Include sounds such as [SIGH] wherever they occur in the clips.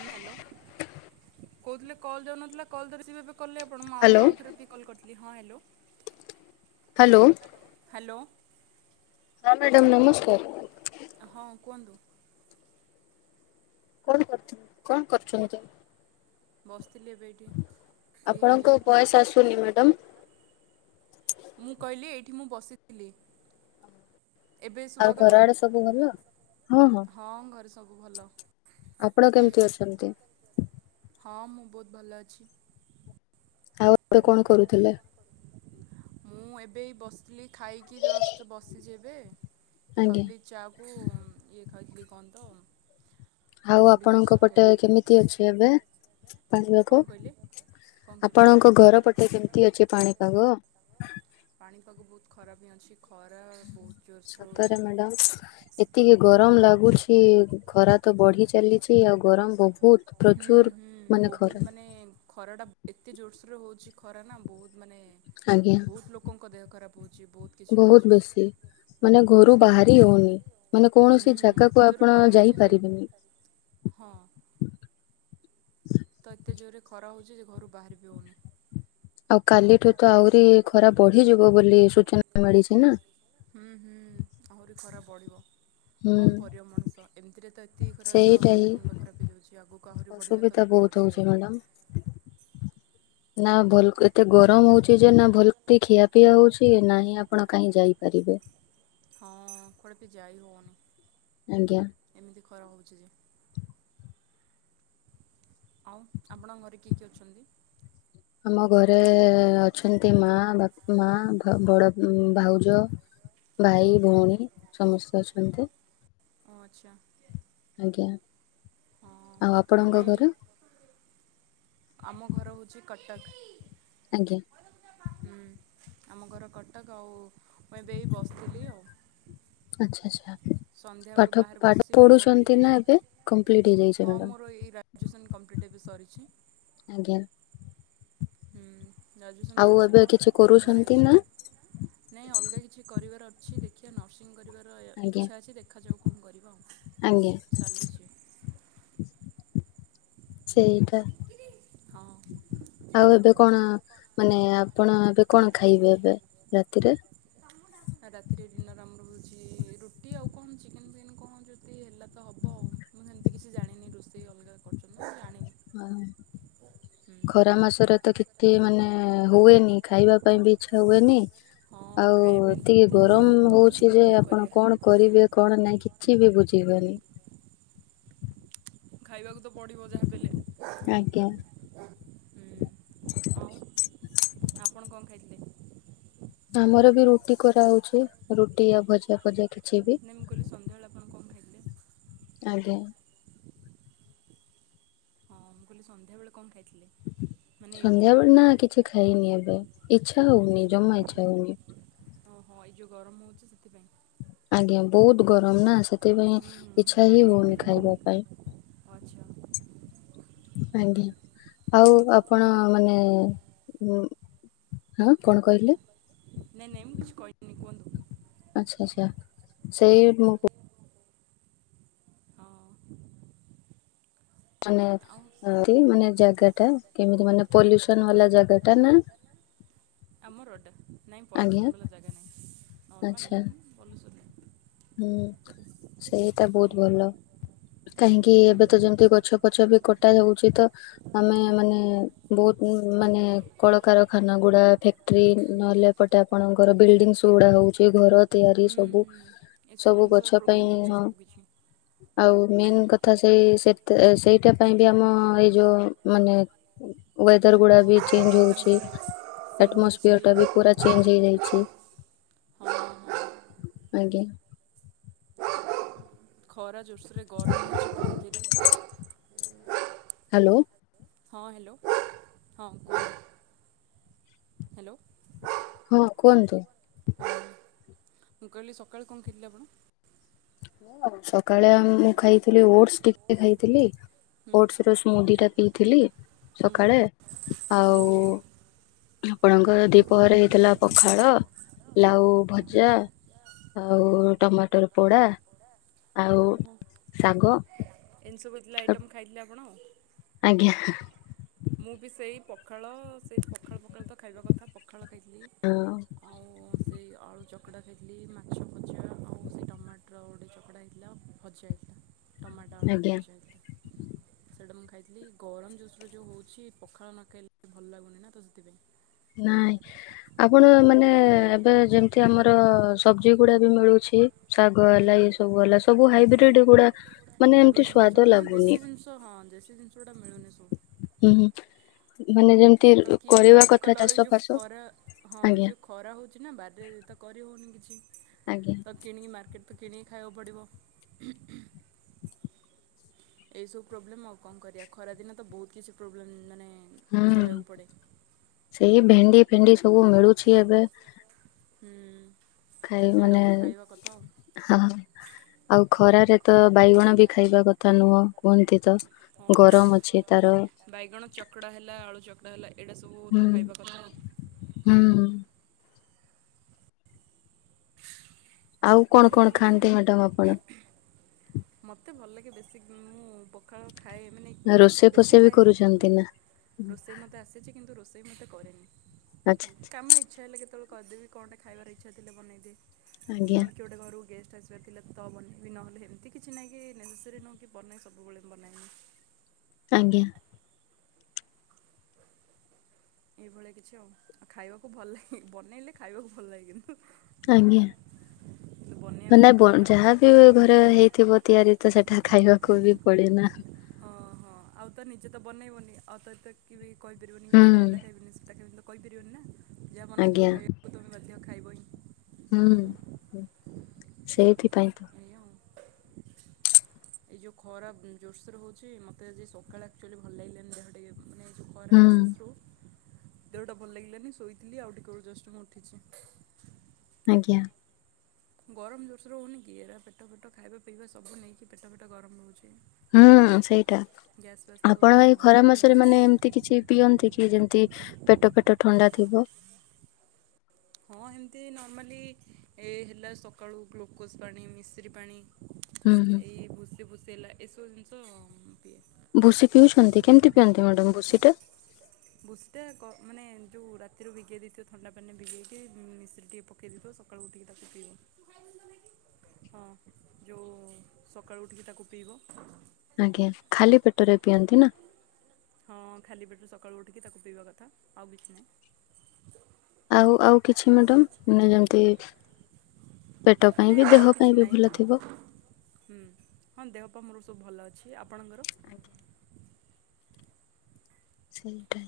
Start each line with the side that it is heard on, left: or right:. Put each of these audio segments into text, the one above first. right: ହୁଁ ହ୍ୟାଲୋ କହୁଥିଲେ କଲ୍ ଯାଉନଥିଲା କଲ୍ ତ [UNINTELLIGIBLE] କଲେ ଆପଣ ମୁଁ
left: ହ୍ୟାଲୋ
right: ଆଗରୁ ଆଉଥରେ ବି କଲ୍ କରିଥିଲି ହଁ ହ୍ୟାଲୋ
left: ହ୍ୟାଲୋ
right: ହ୍ୟାଲୋ
left: ହଁ ମ୍ୟାଡ଼ାମ ନମସ୍କାର
right: ହଁ କୁହନ୍ତୁ
left: କଣ କରୁ କଣ କରୁଛନ୍ତି
right: ବସିଥିଲି ଏବେ ଏଇଠି
left: ଆପଣଙ୍କ
right: ଏଇ
left: ଭଏସ ଆସୁନି ମ୍ୟାଡାମ
right: ମୁଁ କହିଲି ଏଇଠି ମୁଁ ବସିଥିଲି। ଏବେ
left: ଆଉ
right: ଶୁବା
left: ଘର
right: ଗଲା
left: ଆଡେ ସବୁ ଭଲ?
right: ହଁ ଘରେ ସବୁ ଭଲ।
left: ଆପଣ କେମିତି ଅଛନ୍ତି?
right: ହଁ ମୁଁ ବହୁତ ଭଲ ଅଛି।
left: ଆଉ ଏବେ କଣ କରୁଥିଲେ?
right: ମୁଁ ଏବେ ଏଇ ବସ୍‌ [UNINTELLIGIBLE] ଖାଇକି ଜଷ୍ଟ୍‌ ବସିଚି ଏବେ
left: ଆଜ୍ଞା
right: [UNINTELLIGIBLE] ଚା କୁ ଇଏ ଖାଇଥିଲି କନ୍‌ ତ
left: ଆଉ
right: ମୁଢ଼ି
left: ଆପଣଙ୍କ
right: ମିକ୍ସଚର୍
left: ପଟେ
right: ଖାଇଥିଲି
left: କେମିତି ଅଛି ଏବେ?
right: କଣ
left: ପାଣିପାଗ?
right: କହିଲେ କଣ କହିଲେ
left: ଆପଣଙ୍କ ଘର ପଟେ କେମ୍‌ତି ଅଛି ପାଣିପାଗ?
right: ପାଣିପାଗ ବହୁତ୍‌ ଖରାପ ହିଁ ଅଛି ଖରା ବହୁତ୍‌ ଜୋର୍‌ [UNINTELLIGIBLE] ହଉଚି।
left: [UNINTELLIGIBLE] [UNINTELLIGIBLE] ଗରମ୍‌ ଲାଗୁଛି ଖରା ତ ବଢି ଚାଲି ଚି ଆଉ ଗରମ୍‌ ବହୁତ ପ୍ରଚୁର୍‌ ମାନେ ଖରା।
right: ଖରା ଟା ଏତେ ଜୋର୍‌ ଶ୍ରୋ ରେ ହଉଛି ଖରା ନା ବହୁତ ମାନେ
left: ଆଜ୍ଞା
right: ବହୁତ୍‌ ଲୋକଙ୍କ ଦେହ ଖରାପ ହଉଛି ବହୁତ୍‌ କିଛି
left: ବହୁତ
right: ହଉଛି।
left: ବେଶୀ। ମାନେ ଘରୁ
right: ହୁଁ।
left: ବାହାରି ହଉନି ମାନେ କୌଣସି
right: ହୁଁ
left: ଜାଗାକୁ
right: ଏତେ ଜୋରେ
left: ଆପଣ
right: ଖରା ହଉଛି ଯେ
left: ଯାଇପାରିବେନି।
right: ହଁ। ତ ଏତେ ଜୋରେ ଖରା ହଉଚି ଯେ ଘରୁ ବାହାର ବିି ହେଉନି।
left: ଆଉ କାଲିଠୁ ତ ଆହୁରି ଖରା ବଢିଯିବ ବୋଲି ସୂଚନା ମିଳିଛି ନା।
right: ହୁଁ ହୁଁ ଆହୁରି ଖରା ବଢିବ। କଁ
left: ହୁଁ।
right: ‌କରିବ ମଣିଷ ଏମ୍‌ତିରେ ତ ଏତିକି ଖରା ତ
left: ସେଇଟା ହିଁ
right: ମଣିଷ ମୁଣ୍ଡ ଖରାପ ହେଇଯାଉଚି ଆଗକୁ ଆହୁରି ବଢିଲେ ତ
left: ଅସୁବିଧା
right: ଲୋ କ
left: ବହୁତ
right: ମର୍‌ଯିବେ
left: ହଉଛି
right: [INAUDIBLE]
left: ମ୍ୟାଡାମ। ନା ଭଲ୍‌ ଏତେ ଗରମ ହଉ ଯେ ନା ଭଲ୍‌ କି ଖିଆ ପିଆ ହଉଛି ନାହିଁ ଆପଣ କାହିଁ ଯାଇପାରିବେ।
right: ହଁ କୁଆଡେ ପି ଯାଇ ହଉନି।
left: ଆଜ୍ଞା।
right: ଏମିତି ଖରା ହଉଛି ଯେ। ଆଉ ଆପଣଙ୍କ ଘରେ କିଏ କିଏ ଅଛନ୍ତି?
left: ଆମ ଘରେ ଅଛନ୍ତି ମା, ବାପ୍‌, ମା ବଡ ଭାଉଜ ଭାଇ ଭଉଣୀ ସମସ୍ତେ ଅଛନ୍ତି।
right: ଓ ଆଚ୍ଛା।
left: ଆଜ୍ଞା।
right: ହଁ
left: ଆଉ
right: ମୁଁ
left: ଆପଣଙ୍କ
right: ଏଇ
left: ଘରେ?
right: ଆମ ଘର ହଉଚି କଟକ୍।
left: ଆଜ୍ଞା।
right: ହୁଁ ଆମ ଘର କଟକ୍ ଆଉ ମୁଁ ଏବେ ଏଇ ବସ୍‌ଥିଲି ଆଉ।
left: ଆଚ୍ଛା ଆଚ୍ଛା
right: ସନ୍ଧ୍ୟାବେଳୁ
left: ପାଠ
right: ବାହାରେ
left: ପାଠ
right: ବସିଛି ପବନ ଟିକେ
left: ପଢୁଛନ୍ତି
right: ଦେଉଛି
left: ନା ଏବେ କମ୍ପ୍ଲିଟ ହେଇଯାଇଛି
right: ହଁ
left: ମାଡମ୍?
right: ମୋର ଏଇ ଗ୍ରାଜୁଏସନ୍ କମ୍ପ୍ଲିଟ୍ ଏବେ ସରିଛି।
left: ଆଜ୍ଞା।
right: ହୁଁ। ଗ୍ରାଜୁଏସନ୍
left: ଆଉ
right: ସରିଛି
left: ଏବେ କିଛି
right: ବର୍ଷ୍‌ ଘରେ
left: କରୁଛନ୍ତି
right: ଅଛି
left: ନା
right: ଏବେ। ନାଇଁ ଅଲଗା କିଛି କରିବାର ଅଛି ଦେଖିବା ନର୍ସିଂ କରିବାର ର
left: ଆଜ୍ଞା
right: ଇଚ୍ଛା ଅଛି ଦେଖାଯାଉ କଁ କରିବା
left: ଆଜ୍ଞା
right: ଆଉ ଚାଲିଛି।
left: ସେଇଟା।
right: ହଁ।
left: ଆଉ ଏବେ କଣ ମାନେ ଆପଣ ଏବେ କଣ ଖାଇବେ ଏବେ ରାତିରେ?
right: ରାତିରେ ଡିନର୍ ଆମର ହଉଛି ରୁଟି ଆଉ କନ୍‌ ଚିକେନ୍‌ ଫିକେନ୍ କଣ ଯଦି ହେଲା ତ ହେବ ଆଉ। ମୁଁ ସେମ୍‌ତି କିଛି ଜାଣିନି ରୋଷେଇ ଅଲଗା କରୁଛନ୍ତି ମୁଁ ଜାଣି
left: ହଁ। ଖରା ମାସରେ ତ [UNINTELLIGIBLE] ମାନେ ହୁଏନି ଖାଇବା ପାଇଁ ବି ଇଚ୍ଛା ହୁଏନି।
right: ହଁ
left: ଆଉ
right: ଖାଇବା ପାଇଁ ତ
left: ଏତିକି
right: ଏତେ ଇଚ୍ଛା
left: ଗରମ୍‌
right: ହେଉନି
left: ହଉଛି
right: କିନ୍ତୁ
left: ଯେ
right: କଣ
left: ଆପଣ
right: କରିବା
left: କଣ କରିବେ ଖଣ ନାଇଁ କିଛି ବି ବୁଝିବେନି।
right: ଖାଇବାକୁ ତ ପଡିବ ଯାହା ହେଲେ
left: ଆଜ୍ଞା
right: [UNINTELLIGIBLE] ହୁଁ। ଆଉ ଆପଣ କଣ ଖାଇଥି?
left: ଆମର ବି ରୁଟି କରାହଉଛି ରୁଟି ଆ ଭଜା ପଜା କିଛି। ବି
right: ନାଇଁ ମୁଁ କହିଲି ସନ୍ଧ୍ୟାବେଳେ ଆପଣ କଣ ଖାଇଥିଲେ?
left: ଆଜ୍ଞା।
right: ହଁ ମୁଁ କଇଲି ସନ୍ଧ୍ୟାବେଳେ କମ୍ ଖାଇ
left: ସନ୍ଧ୍ୟା ବେଳେ ନା କିଛି ଖାଇନି ଏବେ ଇଚ୍ଛା ହଉନି ଜମା ଇଚ୍ଛା ହଉନି।
right: ଓହଁ ଏଇ ଯୋଉ ଗରମ ହଉଛି ସେଥିପାଇଁ।
left: ଆଜ୍ଞା ବଉତୁ ଗରମ୍ ନାଁ ସେଥିପାଇଁ
right: ହୁଁ ହୁଁ
left: ଇଚ୍ଛା ହି ହଉନି ଖାଇବା ପାଇଁ।
right: ଅଚ୍ଛା।
left: ଆଜ୍ଞା ଆଉ ଆପଣ ମାନେ ହୁଁ ହଁ କଣ କହିଲେ?
right: ନାଇଁ ନାଇଁ ମୁଁ କିଛି କହିନି କୁହନ୍ତୁ।
left: ଆଚ୍ଛା ସ୍ୟା ସେଇ ମୁଁ କୁ
right: ହଁ।
left: ମାନେ
right: ଆଉ
left: ଏଁ ତି ମାନେ ଜାଗା ଟା କେମିତି ମାନେ ପଲ୍ୟୁସନ୍ ବାଲା ଜାଗା ଟା ନା।
right: ଆମ ରୋଡ଼୍ଟା ନାଇଁ
left: ଆଜ୍ଞା
right: ପଲ୍ୟୁସନ୍ ବାଲା ଜାଗା ନାହିଁ ନର୍ମାଲି
left: ଆଚ୍ଛା
right: ହିଁ ପଲ୍ୟୁସନ୍ ନାଁ।
left: ହୁଁ ଛେଇଟା ବୋଉତ୍ ଭଲ। କାହିଁକି ଏବେ ତ ଯେମିତି ଗଛ କଛ ବି କଟା ଯାଉଛି ତ। ଆମେ ମାନେ ବୋହୁତ୍ ଉଁ ମାନେ କଳକାରଖାନା ଗୁଡ଼ା ଫେକ୍ ଟ୍ରିନ୍ ନହେଲେ ଏପଟେ ଆପଣଙ୍କର ବିଲ୍ଡିଙ୍ଗ୍ ସୋ ଗୁଡା ହଉଛି ଘର
right: ହୁଁ
left: ତିଆରି
right: ହୁଁ
left: ସବୁ।
right: ହୁଁ ଏସବୁ
left: ସବୁ
right: ଜିନିଷ
left: ଗଛ ପାଇଁ
right: ପ୍ରୋବ୍ଲେମ୍ ହେଉଛି
left: ହଁ।
right: ସବୁ କିିଛି
left: ଆଉ ମେନ୍ କଥା ସେଇ ସେଥେଏ ସେଇଟା ପାଇଁ ବି ଆମ ଏଇ ଯୋଉ ମାନେ ୱେଦର୍ ଗୁଡା ବି
right: ହଁ
left: ଚେଞ୍ଜ୍ ହଉଛି
right: ସେମିତି ସେମିତି କିଛି
left: ଆଟ୍ମସ୍ପିୟର ଟା ବି ପୁରାଚ୍ ଚେଞ୍ଜେ ହେଇଯାଇଛି
right: ହଁ ହଁ
left: ଆଜ୍ଞା।
right: ଖରା ଜୋରସରେ ଗରମ [UNINTELLIGIBLE] ହେଉଛି ଧରେ
left: ହ୍ୟାଲୋ
right: ହଁ ହ୍ୟାଲୋ ହଁ [UNINTELLIGIBLE] ହ୍ୟାଲୋ।
left: ହଁ କୁହନ୍ତୁହ।
right: [UNINTELLIGIBLE] ମୁଁ କହିଲି ସକାଲୁ କଣ ଖାଇଥିଲେ ଆପଣ?
left: ସକାଳେ ଆମ୍ ମୁଁ ଖାଇଥିଲି ଓଟସ୍ ଟିକେ ଖାଇଥିଲି। ଓଟ୍ସ୍
right: ହୁଁ
left: ରସ୍ ମୁନ୍ଦିକା ପିଇଥିଲି ସଖାଳେ ଆଉ
right: ହୁଁ
left: ଆପଣଙ୍କର ଦିପହରେ ହେଇଥେଲା ପଖାଳ ଲାଉ ଭଜା। ଆଉ ଟମାଟର ପୋଡା। ଆଉ ଶାଗ।
right: ଏନ୍ ସବୁ ହେଇଥିଲା ଆଇଟମ୍ ଖାଇଥିଲେ ଆପଣ?
left: [UNINTELLIGIBLE]
right: ମୁଁ ବି ସେଇ ପଖାଳ ସେଇ ପଖାଳ ଫଖାଳ ତ ଖାଇବା କଥା। ପଖାଳ ଖାଇଥିଲି
left: ହଁ
right: ଅଁଉ ସେଇ ଅଳୁ ଚକ୍ କଡା ଖାଇଥିଲି ମାଛ ଭଜା ଆଉ ସେଇ ଟମାଟ୍ର ଗୋଟେ ଚକଡା ହେଇଥିଲା ଭଜା ହେଇଥିଲା। ଟମ [UNINTELLIGIBLE]
left: ଆଜ୍ଞା
right: ସେଇଟା ମୁଁ ଖାଇଥିଲି ଗଳମ୍ ଜୋରସ୍ରେ ଯୋଉ ହୋଉଛି ପଖାଳ ନ ଖାଇଲେ ଭଲ ଲାଗୁନି ନା ତ ସେଥିପାଇଁ।
left: ନାଇଁ। ଆପଣ ମାନେ ଏବେ ଯେମ୍ଥି ଆମର ସବ୍ଜି ଗୁଡ଼ା ବି ମିଳୁଛି। ଶାଗ
right: ହୁଁ
left: ହେଲା ଏସବୁ ଅଲା ସବୁ ହାଇବ୍ରିଡ୍ ଗୁଡା ମାନେ ଏମ୍ତି ସ୍ୱାଦ ଲାଗୁନି।
right: ତ ହଁ ଜେଶୀ ଜିନିଷଟା ମିଳୁନି ସବୁ।
left: ହୁଁ ହୁଁ ମାନେ ଯେମ୍ ତି
right: ତ କିଏ
left: କରିବା
right: ବାରିରେ
left: କଥା
right: କଲାବେଳେ
left: ଚାଷ
right: ଯେଉଁ
left: ଫାସ
right: ଖରା ହଁ
left: ଆଜ୍ଞା
right: ଯେଉଁ ଖରା ହଉଚି ନା ବାର୍ ରେ ତ କରିହଉନି କିଛି।
left: ଆଜ୍ଞା।
right: ତ କିଣିକି ମାର୍କେଟ୍ ତ କିଣିକି ଖାଇୟାକୁ ପଡ଼ିବ। ଏଇସବୁ ପ୍ରୋବ୍ଲେମ୍ ଆଉ କଁ କରିଆ ଖରାଦିନ ତ ବହୁତ୍ କିଛି ପ୍ରୋବ୍ଲେମ୍ ମାନେ
left: ହୁଁ
right: ସହିବାକୁ ପଡ଼େ।
left: ସେଇ ଭେଣ୍ଡି ଫେଣ୍ଡି ସବୁ ମିଳୁଛି ଏବେ
right: ହୁଁ।
left: ଖାଇବି ମାନେ
right: ସେଇଟାକୁ ଖାଇବା କଥା ଆଉ।
left: ହଁ ଆଉ ଖରାରେ ତ ବାଇଗଣ ବି ଖାଇବା କଥା ନୁହଁ କୁହନ୍ତି ତ
right: ବହୁତ
left: ଗରମ
right: ଦେହ
left: ଅଛି ତାର
right: ବାଇଗଣ ଚକଡ଼ା ହେଲା ଆଳୁ ଚକଡ଼ା ହେଲା ଏଇଟା ସବୁ
left: ହୁଁ
right: ତ ଖାଇବା କଥା।
left: ହୁଁ। ଆଉ କଣ
right: ନହେଲେ ଭଲ
left: କଣ
right: ଲାଗୁନି
left: ଖାଆନ୍ତି
right: ନା।
left: ମ୍ୟାଡ଼ାମ୍ ଆପଣ?
right: ମୋତେ ଭଲ୍ ଲାଗେ ବେଶୀ ମୁଁ ପଖାଳ ଖାଏ ମାନେ
left: ରୋଷେଇ
right: ବେଶୀ
left: ଫୋଷେଇ ବି
right: ଖାଏନି
left: କରୁଛନ୍ତି ନା?
right: ରୋଷେଇ ମତେ ଆସିଚି କିନ୍ତୁ ରୋଷେଇ ମୁଁ ଏତେ କରେନି
left: ଆଚ୍ଛା
right: କାମ ଇଚ୍ଛା ହେଲେ କେତବେଳେ କରିଦେବି କଣଟା ଖାଇବା ର ଇଚ୍ଛା ଥିଲେ ବନେଇଦିଏ
left: ଆଚ୍ଛା, ଆଜ୍ଞା
right: ନଅଲେ କିଏ ଗୋଟେ ଘରକୁ ଗେଷ୍ଟ୍ ଆସିବାର ଥିଲା ତ ହବନି ନହଲେ ହେମ୍ ତି କି ଛି ନାଇଁ କି ନେସେସେରି ନୁହଁ କି ବନାଏ ସବୁବେଳେ ବନାଏ ମୁଁ।
left: ଆଜ୍ଞା।
right: ଏଇଭଳିଆ କିଛି ଆଉ ଆଉ ଖାଇବାକୁ ଭଲ୍ ଲାଗେ ବନେଇଲେ ଖାଇବାକୁ ଭଲ୍ ଲାଗେନି ତ।
left: ଆଜ୍ଞା ମାନେ
right: ବହୁତ
left: ବ
right: କଷ୍ଟ ଆଉ।
left: ଯାହାବି ଘରେ ହେଇଥିବ ତିଆରି ତ ସେଠା ଖାଇବାକୁ ବି ପଡେ ନା।
right: ହଁ ହଁ ଆଉ ତ ନିଜେ ତ ବନେଇବନି ଆଉ ତ ଏତେ କି ବି କହିପାରିବନି କି
left: ହୁଁ
right: ନାଇଁ ମୁଁ ଏଟା ଖାଇବିନି ସେଟା ଖାଇବିନି ତ କହିପାରିବନି ନା ଯାହା ବନା ଯିବ
left: ଆଜ୍ଞା
right: ଖାଇବାକୁ ତୁମେ ବାଧ୍ୟ ଖାଇବ ହିଁ।
left: ହୁଁ ସେଇଥିପାଇଁ ତ।
right: [INAUDIBLE] ଏ ଯୋଉ ଖରା ଜୋର୍ ସୋର୍ ହଉଚି ମୋତେ ଆଜି ସକାଳେ ଆକ୍ଚୁଆଲି ଭଲ୍ ଲାଗିଲାନି ଦେହ ଟିକେ। ମାନେ ଏ ଯୋଉ ଖରା
left: ହୁଁ
right: ଏକ୍ ସେସ୍ ରୁ ଦେହଟା ଭଲ୍ ଲାଗିଲାନି ଶୋଇଥିଲି ଆଉ ଟିକେ ବେଳୁ ଜଷ୍ଟ୍ ମୁଁ ଉଠିଛି।
left: ଆଜ୍ଞା।
right: ଗରମ ଜୋର୍ ସୋର୍ ର ହଉନି କି ଏରା ପେଟ ଫେଟ ଖାଇବା ପିଇବା ସବୁ ନେଇକି ପେଟ ଫେଟ ଗରମ ରହୁଛି।
left: ହୁଁ ସେଇଟା
right: ଗ୍ୟାସ୍ ଫ୍ୟାସ୍
left: ଆପଣ ଭାଇ ଖରା
right: ପ୍ରୋବ୍ଲେମ୍
left: ମାସରେ
right: ସବୁ
left: ମାନେ ଏମିତି କିଛି ପିଅନ୍ତି କି ଯେମ୍ ତି ପେଟ ଫେଟ ଠଣ୍ଡା ଥିବ?
right: ହଁ ଏମ୍ ତି ନର୍ମାଲି ଏ ହେଲା ସକାଳୁ ଗ୍ଲୁକୋଜ୍ ପାଣି ମିଶ୍ରୀ ପାଣି
left: ହୁଁ ହୁଁ।
right: ଏଇ ଭୁସି ଭୁସି ହେଲା ଏସବୁ ଜିନିଷ ମୁଁ ପିଏ।
left: ଭୁସି ପିଉଛନ୍ତି କେମ୍ ତି ପିଅନ୍ତି ମ୍ୟାଡ଼ାମ୍ ଭୁସି ଟା?
right: ଭୁସି ଟା କ ମାନେ ଯୋଉ ରାତିରୁ ବିଗେଇ ଦେଇଥିବ ଥଣ୍ଡା ପାନି ଭିଜେଇକି ମିଶ୍ରି ଟିକେ ପକେଇଦେଇଥିବ ସକାଳୁ ଉଠିକି ତାକୁ ପିଇବ। ହଁ ଯୋଉ ସକାଳୁ ଉଠିକି ତାକୁ ପିଇବ।
left: ଆଜ୍ଞା ଖାଲି ପେଟରେ ପିଅନ୍ତି ନା?
right: ହଁ ଖାଲି ପେଟରେ ସକାଳୁ ଉଠିକି ତାକୁ ପିଇବା କଥା ଆଉ କିଛି ନାହିଁ।
left: ଆଉ ଆଉ କିଛି ମ୍ୟାଡ଼ମ୍ ମାନେ ଯେମ୍ ତି ପେଟ ପାଇଁ
right: ନାଇଁ
left: ବି
right: ଆଉ
left: ଦେହ
right: କିଛି
left: ପାଇଁ ବି
right: ନାହିଁ
left: ଭଲ ଥିବ?
right: ହୁଁ ହଁ ଦେହ ପା ମୋର ସବୁ ଭଲ ଅଛି ଆପଣଙ୍କର?
left: ସେଇଟା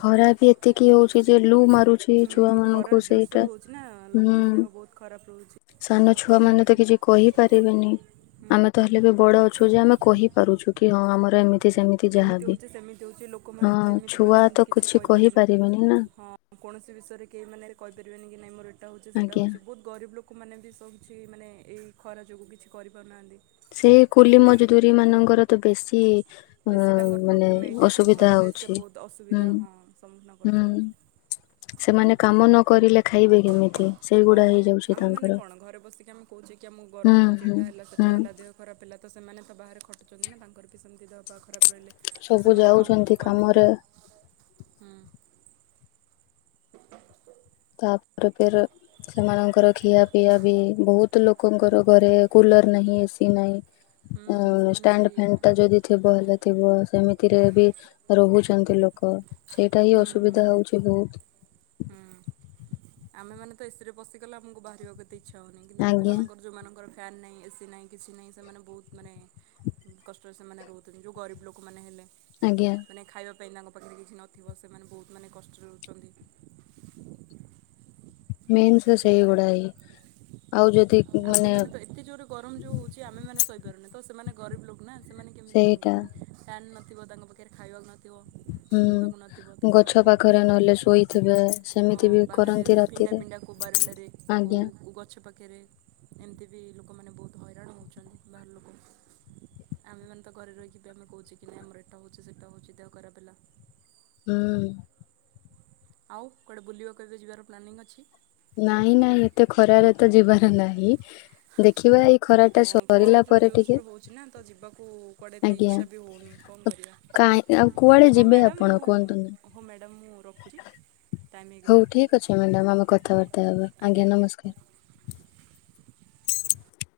left: ଖରା ବି ଏତିକି ହଉଛି ଯେ ଲୁ ମ ଛି
right: ହୁଁ
left: ଛୁଆ
right: ଖରା
left: ମାନଙ୍କୁ
right: ଜୋରସୋର
left: ସେଇଟା
right: ହେଉଛି ନା ଲୋକଙ୍କ ଦେହ
left: ହୁଁ।
right: ବହୁତ ଖରାପ ରହୁଛି
left: ସାନ
right: ତ
left: ଛୁଆ
right: କ'ଣ
left: ମାନେ ତ
right: କରିବା
left: କିଛି କହିପାରିବେନି
right: ହୁଁ
left: ଆମେ ତ
right: ହୁଁ
left: ହଲେ ବି ବଡ ଅଛୁ ଯେ ଆମେ କହିପାରୁଛୁ କି ହଁ ଆମର ଏମି ତି ସେମିତି
right: ଏମିତି
left: ଯାହାବ
right: ହେଉଛି ସେମିତି ହେଉଛି ଲୋକମାନେ
left: ହଁ
right: ତ ଏମିତି ବି
left: ଛୁଆ
right: ଅଛନ୍ତି
left: ତ କିଛି କହିପାରିବେନି ନା।
right: ହଁ କୌଣସି ବିଷୟରେ କେହି ମାନେ କହିପାରିବେନି ନାଇଁ ମୋର ଏଇଟା ହଉଛି ସେଇଟା
left: ଆଜ୍ଞା
right: ହଉଛି ବହୁତ ଗରିବ ଲୋକମାନେ ବି ସହୁଛି ମାନେ ଏଇ ଖରା ଯୋଗୁଁ କିଛି କରିପାରୁନାହାନ୍ତି।
left: ସେ କୁଲି ମଜଦୁରୀ ମାନଙ୍କର ତ ବେଶୀ ଅ
right: ବେଶୀ ତାଙ୍କର
left: ମାନେ
right: ପ୍ରୋବ୍ଲେମ୍ ଏଇଟା କି
left: ଅସୁବିଧା
right: ଖରାରେ ସେ
left: ହଉଛି
right: ବହୁତ
left: ହୁଁ
right: ଅସୁବିଧା ହଁ ସମ୍ମୁଖୀନ
left: ହୁଁ।
right: କରୁଛନ୍ତି।
left: ସେମାନେ କାମ ନକରିଲେ ଖାଇବେ କେମିତି ସେଇଗୁଡା ହେଇଯାଉଛି ତା
right: ମାନେ କଣ ଘରେ ବସିକି ଆମେ କହୁଛେ କି ଆମକୁ
left: ହୁଁ
right: ଗରମ ହଉଛି
left: ହୁଁ
right: ଏଟା ହେଲା ସେଟା
left: ହୁଁ
right: ହେଲା ଦେହ ଖରାପ ହେଲା ତ ସେମାନେ ତ ବାହାରେ ଖଟୁଛନ୍ତି ନା ତାଙ୍କର ବି ସେମିତି ଦେହ ପା ଖରାପ ରହିଲେ। ତ
left: ସବୁ
right: ସେମାନେ କହାକୁ
left: ଯାଉଛନ୍ତି
right: କିଛି
left: କାମରେ
right: କହିପାରିବେନି ହୁଁ। [INAUDIBLE]
left: ତାପରେ ଫେରେ ସେମାନଙ୍କର ଖିଆ ପିଆ ବି ବହୁତ ଲୋକଙ୍କର ଘରେ। କୁଲର ନାହିଁ ଏସି ନାହିଁ
right: ହୁଁ
left: ଆଁ
right: ସେମାନେ
left: ଷ୍ଟାଣ୍ଡ
right: ସେଇ
left: ଫ୍ୟାନ ଟା ଯଦି ଥିବ ହେଲେ। ଥିବ ସେମିତିରେ ବି ରହୁଛନ୍ତି ଲୋକ ସେଇଟା ହିଁ ଅସୁବିଧା ହଉଛି ବହୁତ।
right: ହଁ। ଆମେମାନେେ ତ ଏସି ରେ ପଶିଗଲେ ଆମକୁ ବାହାରିବାକୁ ଏତେ ଇଚ୍ଛା ହଉନି କିନ୍ତ ଲୋକ
left: ଆଜ୍ଞା
right: ମାନଙ୍କର ଯୋଉ ମାନଙ୍କର ଫ୍ୟାନ୍ ନାହିଁ ଏସି ନାହିଁ କିଛି ନାହିଁ ସେମାନେ ବହୁତ ମାନେ କଷ୍ଟରେ ସେମାନେ ରହୁଥିନି ଯେଉଁ ଗରିବ ଲୋକମାନେ ହେଲେ।
left: ଆଜ୍ଞା।
right: ମାନେ ଖାଇବା ପାଇଁ ତାଙ୍କ ପାଖରେ କିଛି ନଥିବ ସେମାନେ ବହୁତ ମାନେ କଷ୍ଟରେ ରହୁଚନ୍ତି।
left: ମେନ୍ସ ସେଇଗୁଡା ହିଁ ଆଉ ଯଦି
right: ଆମେ ମାନେ ତ ଏତେ ଜୋରେ ଗରମ ଯୋଉ ହଉଛି ଆମେ ମାନେ ତ ସହି ପାରୁନେ ତ ସେମାନେ ଗରିବ ଲୋକ। ନା ସେମାନେ କେମିତି କଣ
left: ସେଇଟା
right: କରିବେ ଫ୍ୟାନ୍ ନଥିବ ତାଙ୍କ ପାଖରେ ଖାଇବାକୁ ନ ଥିବ ପିନ୍ଧିବାକୁ ନଥିବ ତ
left: ହୁଁ
right: ସେମାନେ
left: ଗଛ
right: ବହୁତ
left: ପାଖରେ ନହେଲେ ଶୋଇଥିବେ
right: କଷ୍ଟ
left: ସେମିତି
right: ହଁ
left: ବି
right: ବାହାରେ
left: କରନ୍ତି
right: ପିଣ୍ଡା
left: ରାତିରେ।
right: ପିଣ୍ଡା କୋଉ ବାରଣ୍ଡାରେ
left: ଆଜ୍ଞା
right: କୋଉ ଗଛ ପାଖରେ। ଏମିତି ବି ଲୋକମାନେ ବହୁତ ହଇରାଣ ହଉଛନ୍ତି ବାହାର ଲୋକ। ଆମେ ମାନେ ତ ଘରେ ରହିକି [UNINTELLIGIBLE] କହୁଛି କି ନାଇ ଆମର ଏଟା ହଉଛି ସେଟା ହଉଛି ଦେହ ଖରାପ ହେଲା।
left: ଉଁ।
right: ଆଉ କୁଆଡ଼େ ବୁଲିବାକୁ ଏବେ ଯିବାର ପ୍ଲାନିଂ ଅଛି।
left: ନାଇଁ ନାଇଁ ଏତେ ଖରାରେ ତ ଯିବାର ନାହିଁ ଦେଖିବା ଏଇ ଖରା ଟା
right: ହଁ ଖରା
left: ସରିଲା
right: ଯେଉଁ
left: ପରେ
right: ଜୋର
left: ଟିକେ
right: ସୋର ରେ ହେଉଛି ନା ତ ଯିବାକୁ କୁଆଡ଼େ ଏତେ
left: ଆଜ୍ଞା।
right: ଇଚ୍ଛା ବି ହଉନି କଣ କରିବା।
left: କାଇଁ ଆଉ କୁଆଡେ
right: ହଁ
left: ଯିବେ
right: ମ୍ୟାଡ଼ାମ୍
left: ଆପଣ
right: ମୁଁ
left: କୁହନ୍ତୁ ନା।
right: ହଉ ମ୍ୟାଡ଼ାମ୍ ମୁଁ ରଖୁଚି।
left: ହଉ ଠିକ୍ ଅଛି ମ୍ୟାଡମ ଆମେ କଥାବାର୍ତ୍ତା ହବା ଆଜ୍ଞା ନମସ୍କାର।